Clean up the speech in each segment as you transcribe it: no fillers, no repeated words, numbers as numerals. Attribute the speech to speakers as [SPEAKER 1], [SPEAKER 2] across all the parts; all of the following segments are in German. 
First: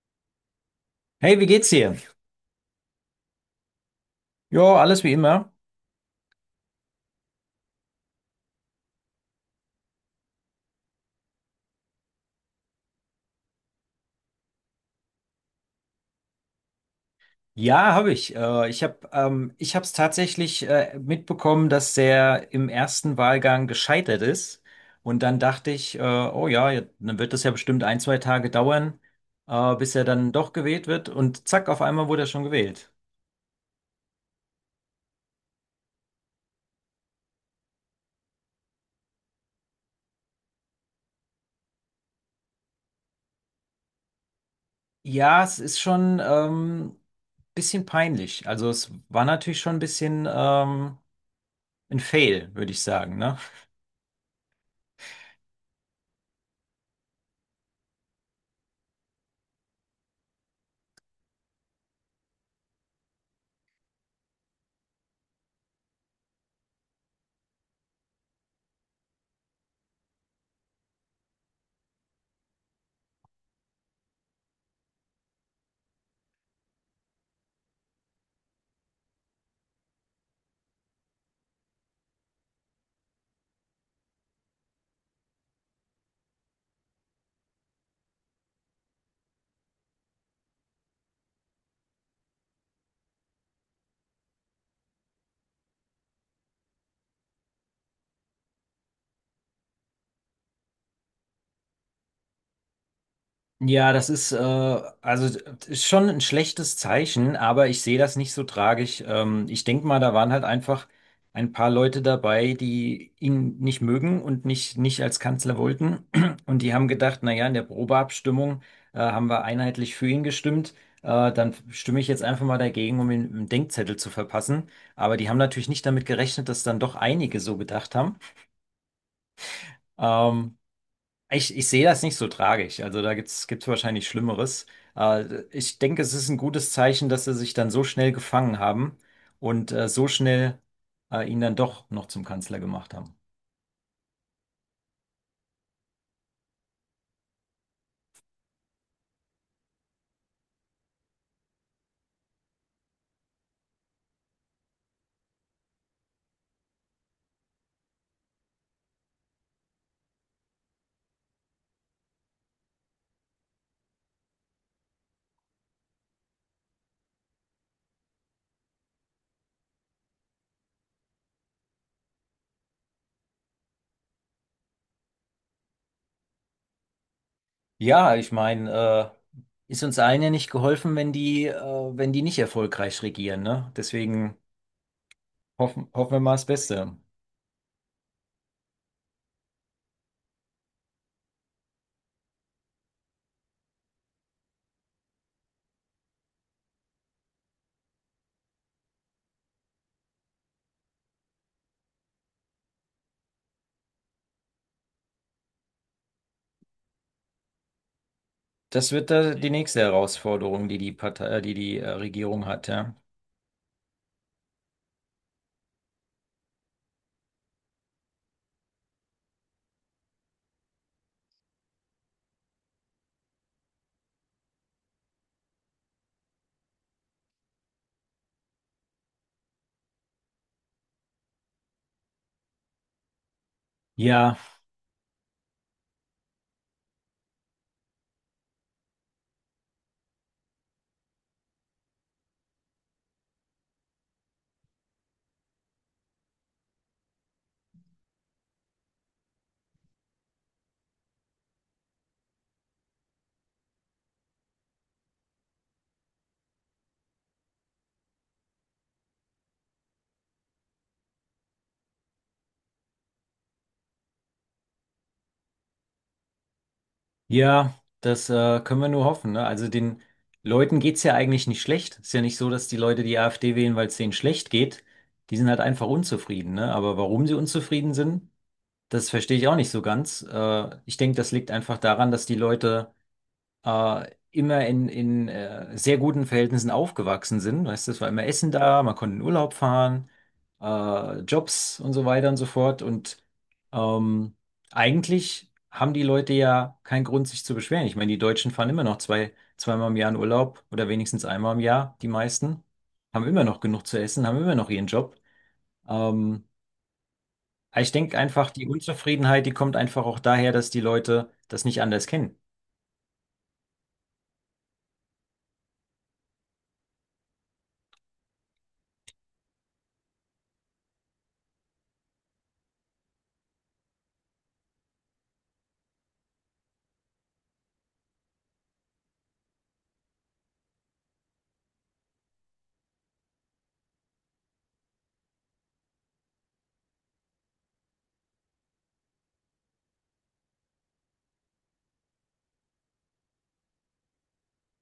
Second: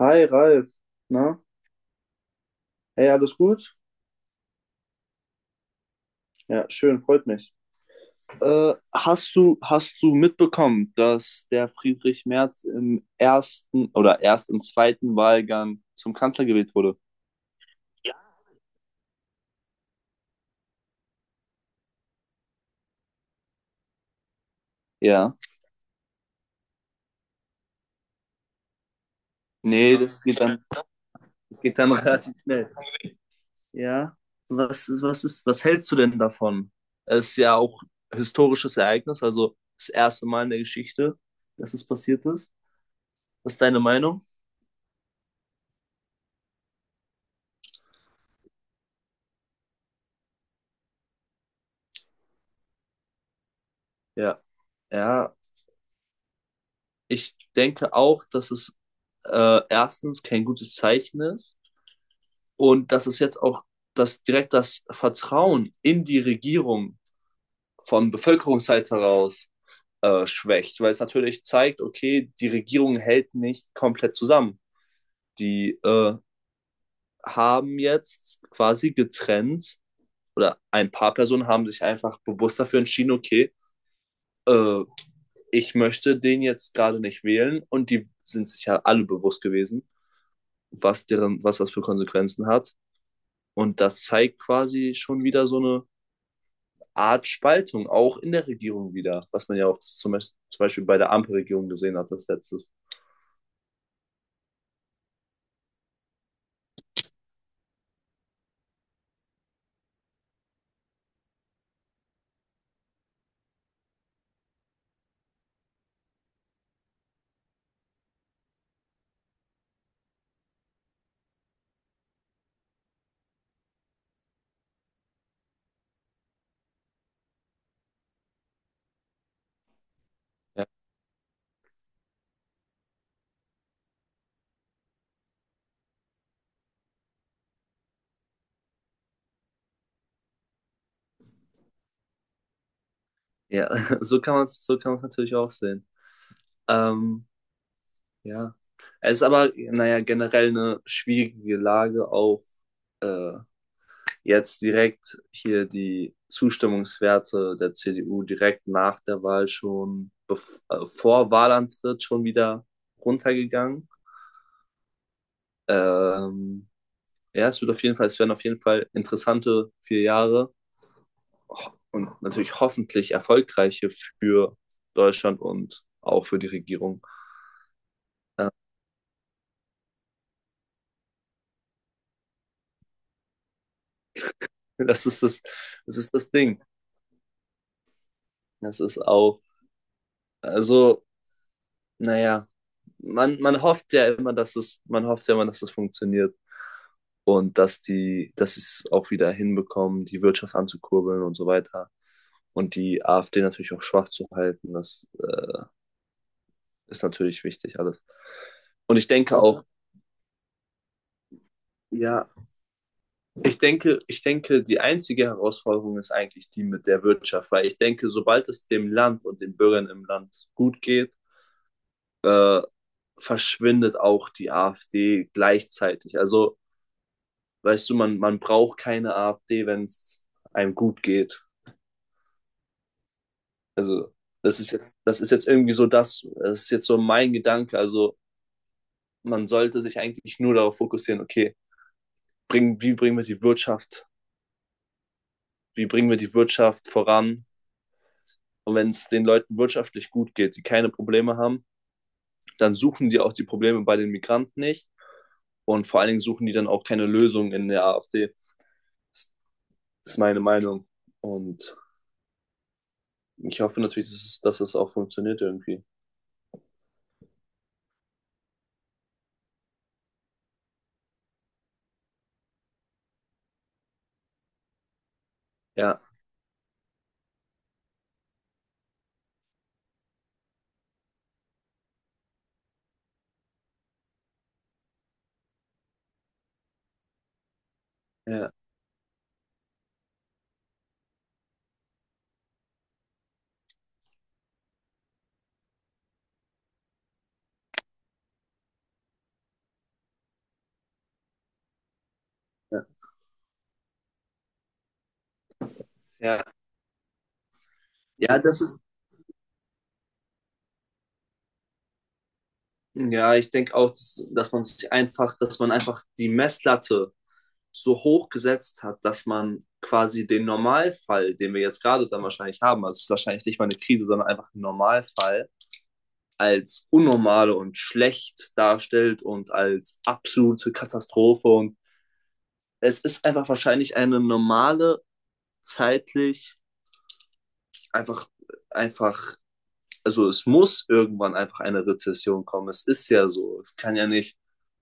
[SPEAKER 1] Hi Ralf, na?
[SPEAKER 2] Hey, wie geht's dir?
[SPEAKER 1] Hey, alles gut?
[SPEAKER 2] Ja, alles wie immer.
[SPEAKER 1] Ja, schön, freut mich. Hast du mitbekommen, dass der Friedrich Merz im ersten oder erst im zweiten Wahlgang zum Kanzler gewählt wurde?
[SPEAKER 2] Ja, habe ich. Ich habe es tatsächlich mitbekommen, dass der im ersten Wahlgang gescheitert ist. Und
[SPEAKER 1] Ja.
[SPEAKER 2] dann dachte ich, oh ja, ja, dann wird das ja bestimmt ein, zwei Tage dauern, bis
[SPEAKER 1] Nee,
[SPEAKER 2] er dann doch gewählt wird. Und
[SPEAKER 1] das
[SPEAKER 2] zack,
[SPEAKER 1] geht
[SPEAKER 2] auf
[SPEAKER 1] dann
[SPEAKER 2] einmal wurde er
[SPEAKER 1] relativ
[SPEAKER 2] schon
[SPEAKER 1] schnell.
[SPEAKER 2] gewählt.
[SPEAKER 1] Ja. Was hältst du denn davon? Es ist ja auch historisches Ereignis, also das erste Mal in der Geschichte, dass es passiert ist. Was ist deine Meinung?
[SPEAKER 2] Ja, es ist schon bisschen peinlich. Also es war natürlich schon ein bisschen ein Fail, würde ich sagen, ne?
[SPEAKER 1] Ja. Ja, ich denke auch, dass es erstens kein gutes Zeichen ist und dass es jetzt auch das direkt das Vertrauen in die Regierung von Bevölkerungsseite heraus schwächt, weil es natürlich zeigt, okay, die Regierung hält nicht komplett zusammen. Die haben jetzt quasi getrennt oder ein paar Personen haben sich einfach bewusst dafür entschieden, okay, äh, ich möchte den jetzt gerade nicht wählen, und die sind sich ja alle bewusst gewesen, was deren, was das für Konsequenzen hat. Und das zeigt quasi schon wieder so eine Art Spaltung, auch in der Regierung wieder, was man ja auch zum Beispiel bei der Ampelregierung gesehen hat, das letztes.
[SPEAKER 2] Ja, das ist, äh, also ist schon ein schlechtes Zeichen, aber ich sehe das nicht so tragisch. Ich denke mal, da waren halt einfach ein paar Leute dabei, die ihn nicht mögen und nicht als Kanzler wollten. Und die haben gedacht, na ja, in der Probeabstimmung, haben wir einheitlich für ihn gestimmt. Dann stimme ich jetzt einfach mal dagegen, um ihm einen Denkzettel zu verpassen. Aber die haben natürlich nicht damit gerechnet, dass dann doch einige so gedacht haben. Ähm,
[SPEAKER 1] Ja.
[SPEAKER 2] ich, ich sehe das nicht so tragisch. Also da gibt's wahrscheinlich Schlimmeres. Ich denke, es ist ein gutes Zeichen, dass sie sich dann so schnell gefangen haben und so schnell ihn dann doch noch zum Kanzler gemacht haben.
[SPEAKER 1] Ja, so kann man es natürlich auch sehen. Ähm, ja. Es ist aber, naja, generell eine schwierige Lage, auch äh, jetzt direkt hier die Zustimmungswerte der CDU direkt nach der Wahl schon, vor Wahlantritt schon wieder runtergegangen. Ähm, ja, es werden auf jeden Fall interessante 4 Jahre und natürlich hoffentlich erfolgreiche für Deutschland und auch für die Regierung.
[SPEAKER 2] Ja, ich meine, äh, ist uns allen ja nicht geholfen, wenn wenn die nicht erfolgreich regieren, ne? Deswegen
[SPEAKER 1] Das ist das, Das
[SPEAKER 2] hoffen
[SPEAKER 1] ist
[SPEAKER 2] wir
[SPEAKER 1] das
[SPEAKER 2] mal das
[SPEAKER 1] Ding.
[SPEAKER 2] Beste.
[SPEAKER 1] Das ist auch, also, naja, man hofft ja immer, dass es, man hofft ja immer, dass es funktioniert und dass die, dass sie es auch wieder hinbekommen, die Wirtschaft anzukurbeln und so weiter. Und die AfD natürlich auch schwach zu halten. Das ist natürlich wichtig alles.
[SPEAKER 2] Das
[SPEAKER 1] Und ich
[SPEAKER 2] wird da
[SPEAKER 1] denke
[SPEAKER 2] die
[SPEAKER 1] auch,
[SPEAKER 2] nächste Herausforderung, die die
[SPEAKER 1] ja,
[SPEAKER 2] Regierung hat, ja.
[SPEAKER 1] ich denke, die einzige Herausforderung ist eigentlich die mit der Wirtschaft, weil ich denke, sobald es dem Land und den Bürgern im Land gut geht, äh, verschwindet auch die AfD gleichzeitig. Also, weißt du, man braucht keine AfD, wenn es einem gut geht. Also,
[SPEAKER 2] Ja.
[SPEAKER 1] das ist jetzt irgendwie das ist jetzt so mein Gedanke. Also, man sollte sich eigentlich nur darauf fokussieren, okay, bring, wie bringen wir die Wirtschaft wie bringen wir die Wirtschaft voran. Und wenn es den Leuten wirtschaftlich gut geht, die keine Probleme haben, dann suchen die auch die Probleme bei den Migranten nicht. Und vor allen Dingen suchen die dann auch keine Lösung in der AfD. Das ist meine Meinung. Und ich hoffe natürlich, dass es auch funktioniert irgendwie.
[SPEAKER 2] Ja, das können wir nur hoffen, ne? Also den Leuten geht's ja eigentlich nicht schlecht. Ist ja nicht so, dass die Leute die AfD wählen, weil es denen schlecht geht. Die sind halt einfach
[SPEAKER 1] Ja,
[SPEAKER 2] unzufrieden, ne? Aber warum sie unzufrieden sind, das verstehe ich auch nicht so ganz. Ich denke, das liegt einfach daran, dass die Leute immer in sehr guten Verhältnissen aufgewachsen sind. Weißt du, es war immer Essen
[SPEAKER 1] ja,
[SPEAKER 2] da, man konnte in Urlaub fahren, Jobs und so weiter und so fort. Und ähm, eigentlich haben die Leute ja keinen Grund, sich zu beschweren. Ich meine, die Deutschen fahren immer noch zwei, zweimal im Jahr in Urlaub oder wenigstens einmal im Jahr, die meisten,
[SPEAKER 1] ja.
[SPEAKER 2] haben immer noch genug zu essen, haben immer noch ihren Job.
[SPEAKER 1] Ja,
[SPEAKER 2] Ähm, aber ich denke
[SPEAKER 1] ja,
[SPEAKER 2] einfach, die Unzufriedenheit, die kommt einfach auch daher, dass die Leute das nicht anders kennen.
[SPEAKER 1] ja, ich denke auch, dass man sich einfach, dass man einfach die Messlatte so hoch gesetzt hat, dass man quasi den Normalfall, den wir jetzt gerade dann wahrscheinlich haben, also es ist wahrscheinlich nicht mal eine Krise, sondern einfach ein Normalfall, als unnormale und schlecht darstellt und als absolute Katastrophe. Und es ist einfach wahrscheinlich eine normale, zeitlich einfach, einfach, also es muss irgendwann einfach eine Rezession kommen. Es ist ja so. Es kann ja nicht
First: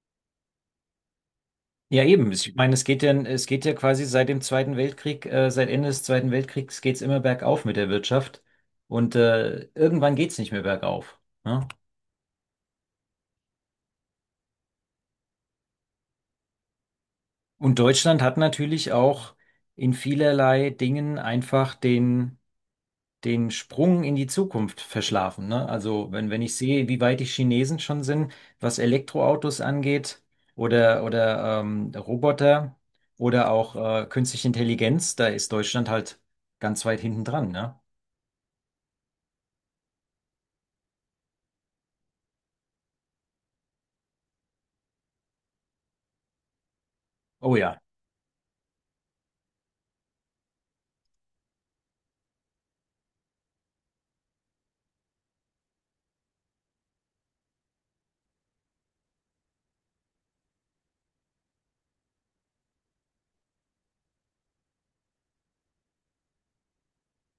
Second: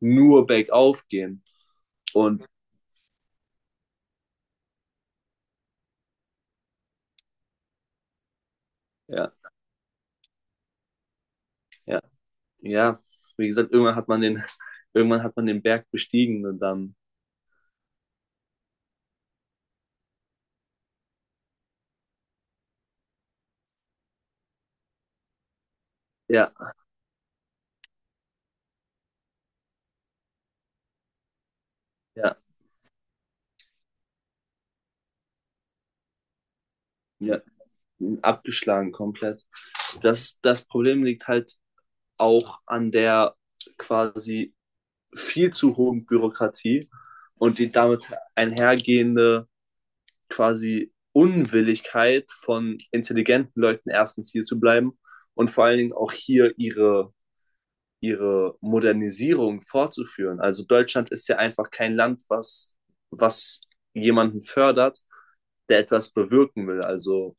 [SPEAKER 1] nur bergauf gehen.
[SPEAKER 2] Ja, eben.
[SPEAKER 1] Und
[SPEAKER 2] Ich meine, es geht ja quasi seit dem Zweiten Weltkrieg, seit Ende des Zweiten Weltkriegs geht's immer bergauf mit der Wirtschaft. Und
[SPEAKER 1] ja,
[SPEAKER 2] irgendwann geht's nicht mehr bergauf. Ne?
[SPEAKER 1] ja. Ja, wie gesagt, irgendwann hat man den, irgendwann hat man den Berg bestiegen und dann,
[SPEAKER 2] Und Deutschland hat natürlich auch in vielerlei Dingen einfach den Sprung in die Zukunft verschlafen. Ne? Also wenn
[SPEAKER 1] ja,
[SPEAKER 2] ich sehe, wie weit die Chinesen schon sind, was Elektroautos angeht oder
[SPEAKER 1] ja,
[SPEAKER 2] Roboter oder auch künstliche Intelligenz, da ist Deutschland halt ganz weit hinten
[SPEAKER 1] ja,
[SPEAKER 2] dran, ne?
[SPEAKER 1] abgeschlagen komplett. Das Problem liegt halt auch an der quasi viel zu hohen Bürokratie
[SPEAKER 2] Oh
[SPEAKER 1] und die
[SPEAKER 2] ja,
[SPEAKER 1] damit einhergehende quasi Unwilligkeit von intelligenten Leuten erstens hier zu bleiben und vor allen Dingen auch hier ihre Modernisierung fortzuführen. Also Deutschland ist ja einfach kein Land, was jemanden fördert, der etwas bewirken will. Also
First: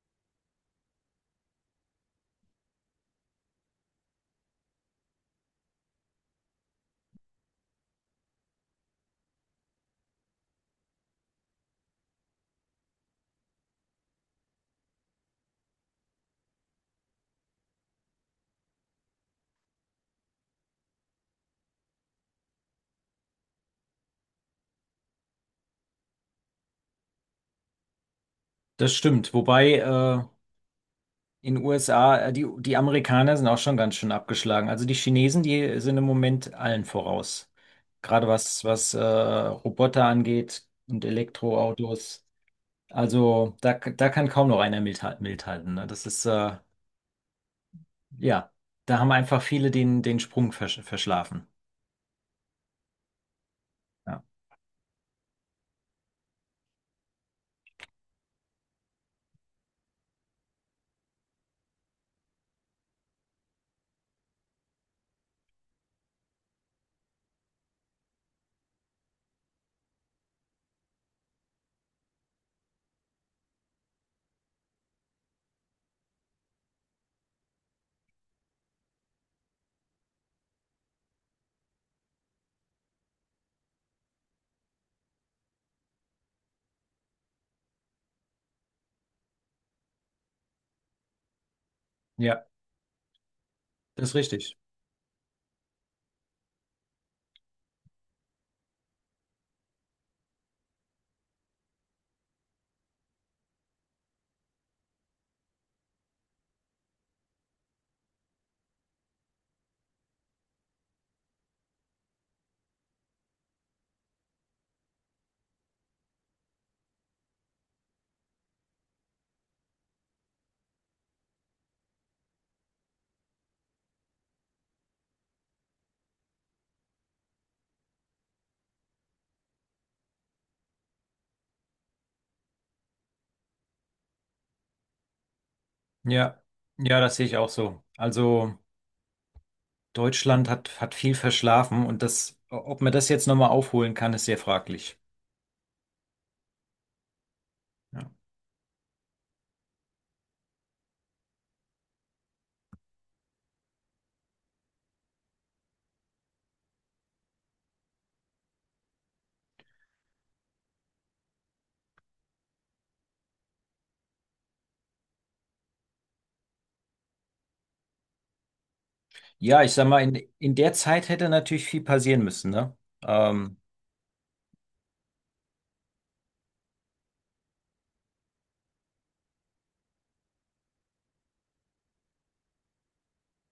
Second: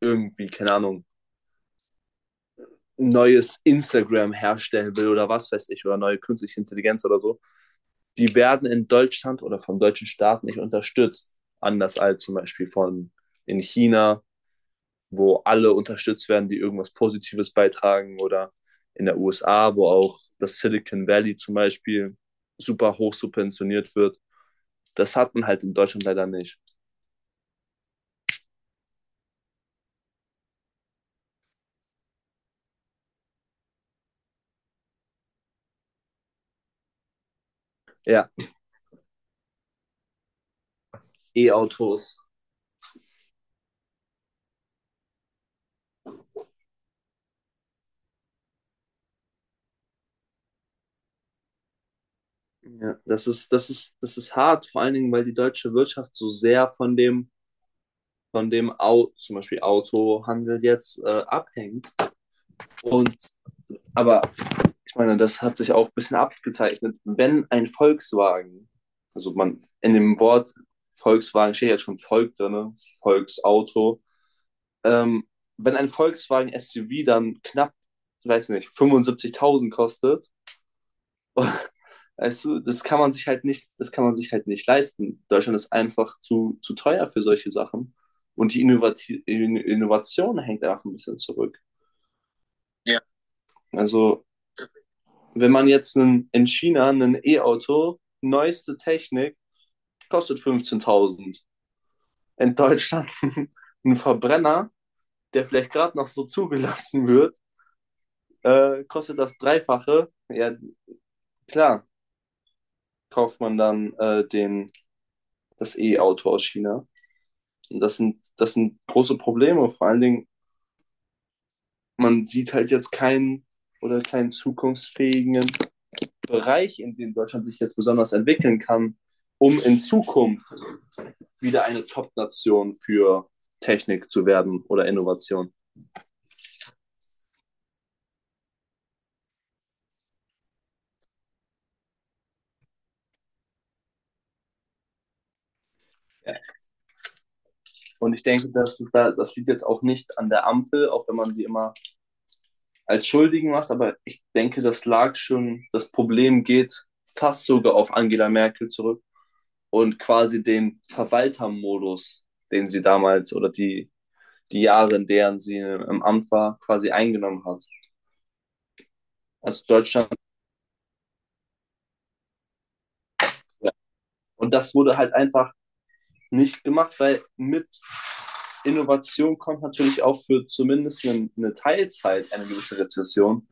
[SPEAKER 1] irgendwie, keine Ahnung, neues Instagram herstellen will oder was weiß ich, oder neue künstliche Intelligenz oder so. Die werden in Deutschland oder vom deutschen Staat nicht unterstützt. Anders als zum Beispiel von in China, wo alle unterstützt werden, die irgendwas Positives beitragen, oder in der USA, wo auch das Silicon Valley zum Beispiel super hoch subventioniert wird. Das hat man halt in Deutschland leider nicht.
[SPEAKER 2] das stimmt. Wobei in den USA, die Amerikaner sind auch schon ganz schön abgeschlagen. Also die Chinesen, die sind im Moment allen voraus. Gerade
[SPEAKER 1] Ja,
[SPEAKER 2] was Roboter angeht und
[SPEAKER 1] E-Autos.
[SPEAKER 2] Elektroautos. Also da kann kaum noch einer mithalten. Mithalten, ne? Ja, da haben einfach viele den Sprung verschlafen.
[SPEAKER 1] Ja, das
[SPEAKER 2] Ja.
[SPEAKER 1] ist hart, vor allen Dingen, weil die deutsche Wirtschaft so sehr von dem, Au zum Beispiel Autohandel jetzt abhängt. Und aber, ich meine, das hat sich auch ein bisschen abgezeichnet. Wenn ein Volkswagen, also man in dem Wort Volkswagen steht ja schon Volk drin, ne? Volksauto, ähm, wenn ein Volkswagen SUV dann knapp, ich weiß nicht, 75.000 kostet, weißt du, das kann man sich halt nicht leisten. Deutschland ist einfach zu teuer für solche Sachen. Und die Innovation hängt einfach ein bisschen zurück.
[SPEAKER 2] Ja,
[SPEAKER 1] Ja.
[SPEAKER 2] das ist
[SPEAKER 1] Also
[SPEAKER 2] richtig.
[SPEAKER 1] wenn man jetzt in China ein E-Auto, neueste Technik, kostet 15.000. In Deutschland ein Verbrenner, der vielleicht gerade noch so zugelassen wird, kostet das Dreifache. Ja, klar, kauft man dann das E-Auto aus China. Und das sind große Probleme. Vor allen Dingen, man sieht halt jetzt keinen zukunftsfähigen Bereich, in dem Deutschland sich jetzt besonders entwickeln kann, um in Zukunft wieder eine Top-Nation für Technik zu werden oder Innovation.
[SPEAKER 2] Ja, ja, das sehe ich auch so. Also. Deutschland hat, hat viel verschlafen und das, ob man das jetzt nochmal aufholen kann, ist sehr fraglich.
[SPEAKER 1] Ja.
[SPEAKER 2] Ja,
[SPEAKER 1] Und ich denke, das liegt jetzt auch nicht an der Ampel, auch wenn man die immer als Schuldigen macht, aber ich denke, das lag schon, das Problem geht fast sogar auf Angela Merkel zurück und quasi den Verwaltermodus, den sie damals oder die Jahre, in deren sie im Amt war, quasi eingenommen hat.
[SPEAKER 2] ja
[SPEAKER 1] Also
[SPEAKER 2] ich sag mal,
[SPEAKER 1] Deutschland.
[SPEAKER 2] in der Zeit hätte natürlich viel passieren müssen, ne? Ähm,
[SPEAKER 1] Und das wurde halt einfach nicht gemacht, weil mit Innovation kommt natürlich auch für zumindest eine Teilzeit eine gewisse Rezession,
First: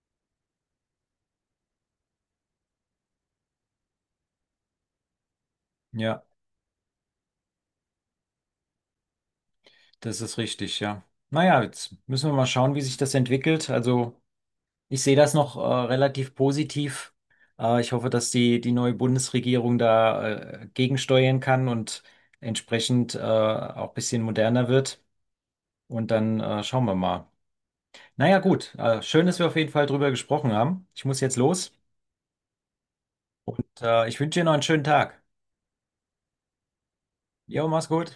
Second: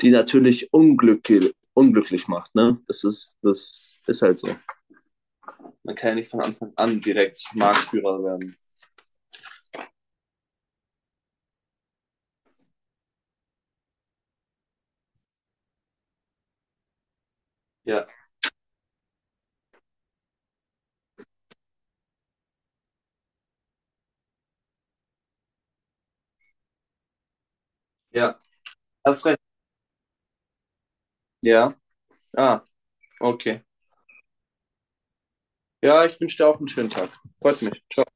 [SPEAKER 1] die natürlich unglücklich, unglücklich macht. Ne? Das ist halt so. Man kann ja
[SPEAKER 2] ja,
[SPEAKER 1] nicht von Anfang an direkt Marktführer werden.
[SPEAKER 2] das ist richtig, ja. Naja, jetzt müssen wir mal schauen, wie sich das entwickelt. Also, ich sehe das noch relativ positiv. Ich
[SPEAKER 1] Ja,
[SPEAKER 2] hoffe, dass die neue Bundesregierung da gegensteuern kann und entsprechend auch ein bisschen moderner wird. Und dann schauen wir mal. Naja,
[SPEAKER 1] ja,
[SPEAKER 2] gut.
[SPEAKER 1] hast
[SPEAKER 2] Schön, dass
[SPEAKER 1] recht.
[SPEAKER 2] wir auf jeden Fall drüber gesprochen haben. Ich muss jetzt los
[SPEAKER 1] Ja, ah, okay.
[SPEAKER 2] und ich wünsche dir noch einen schönen Tag.
[SPEAKER 1] Ja, ich wünsche dir auch einen schönen Tag. Freut
[SPEAKER 2] Jo,
[SPEAKER 1] mich.
[SPEAKER 2] mach's
[SPEAKER 1] Ciao.
[SPEAKER 2] gut.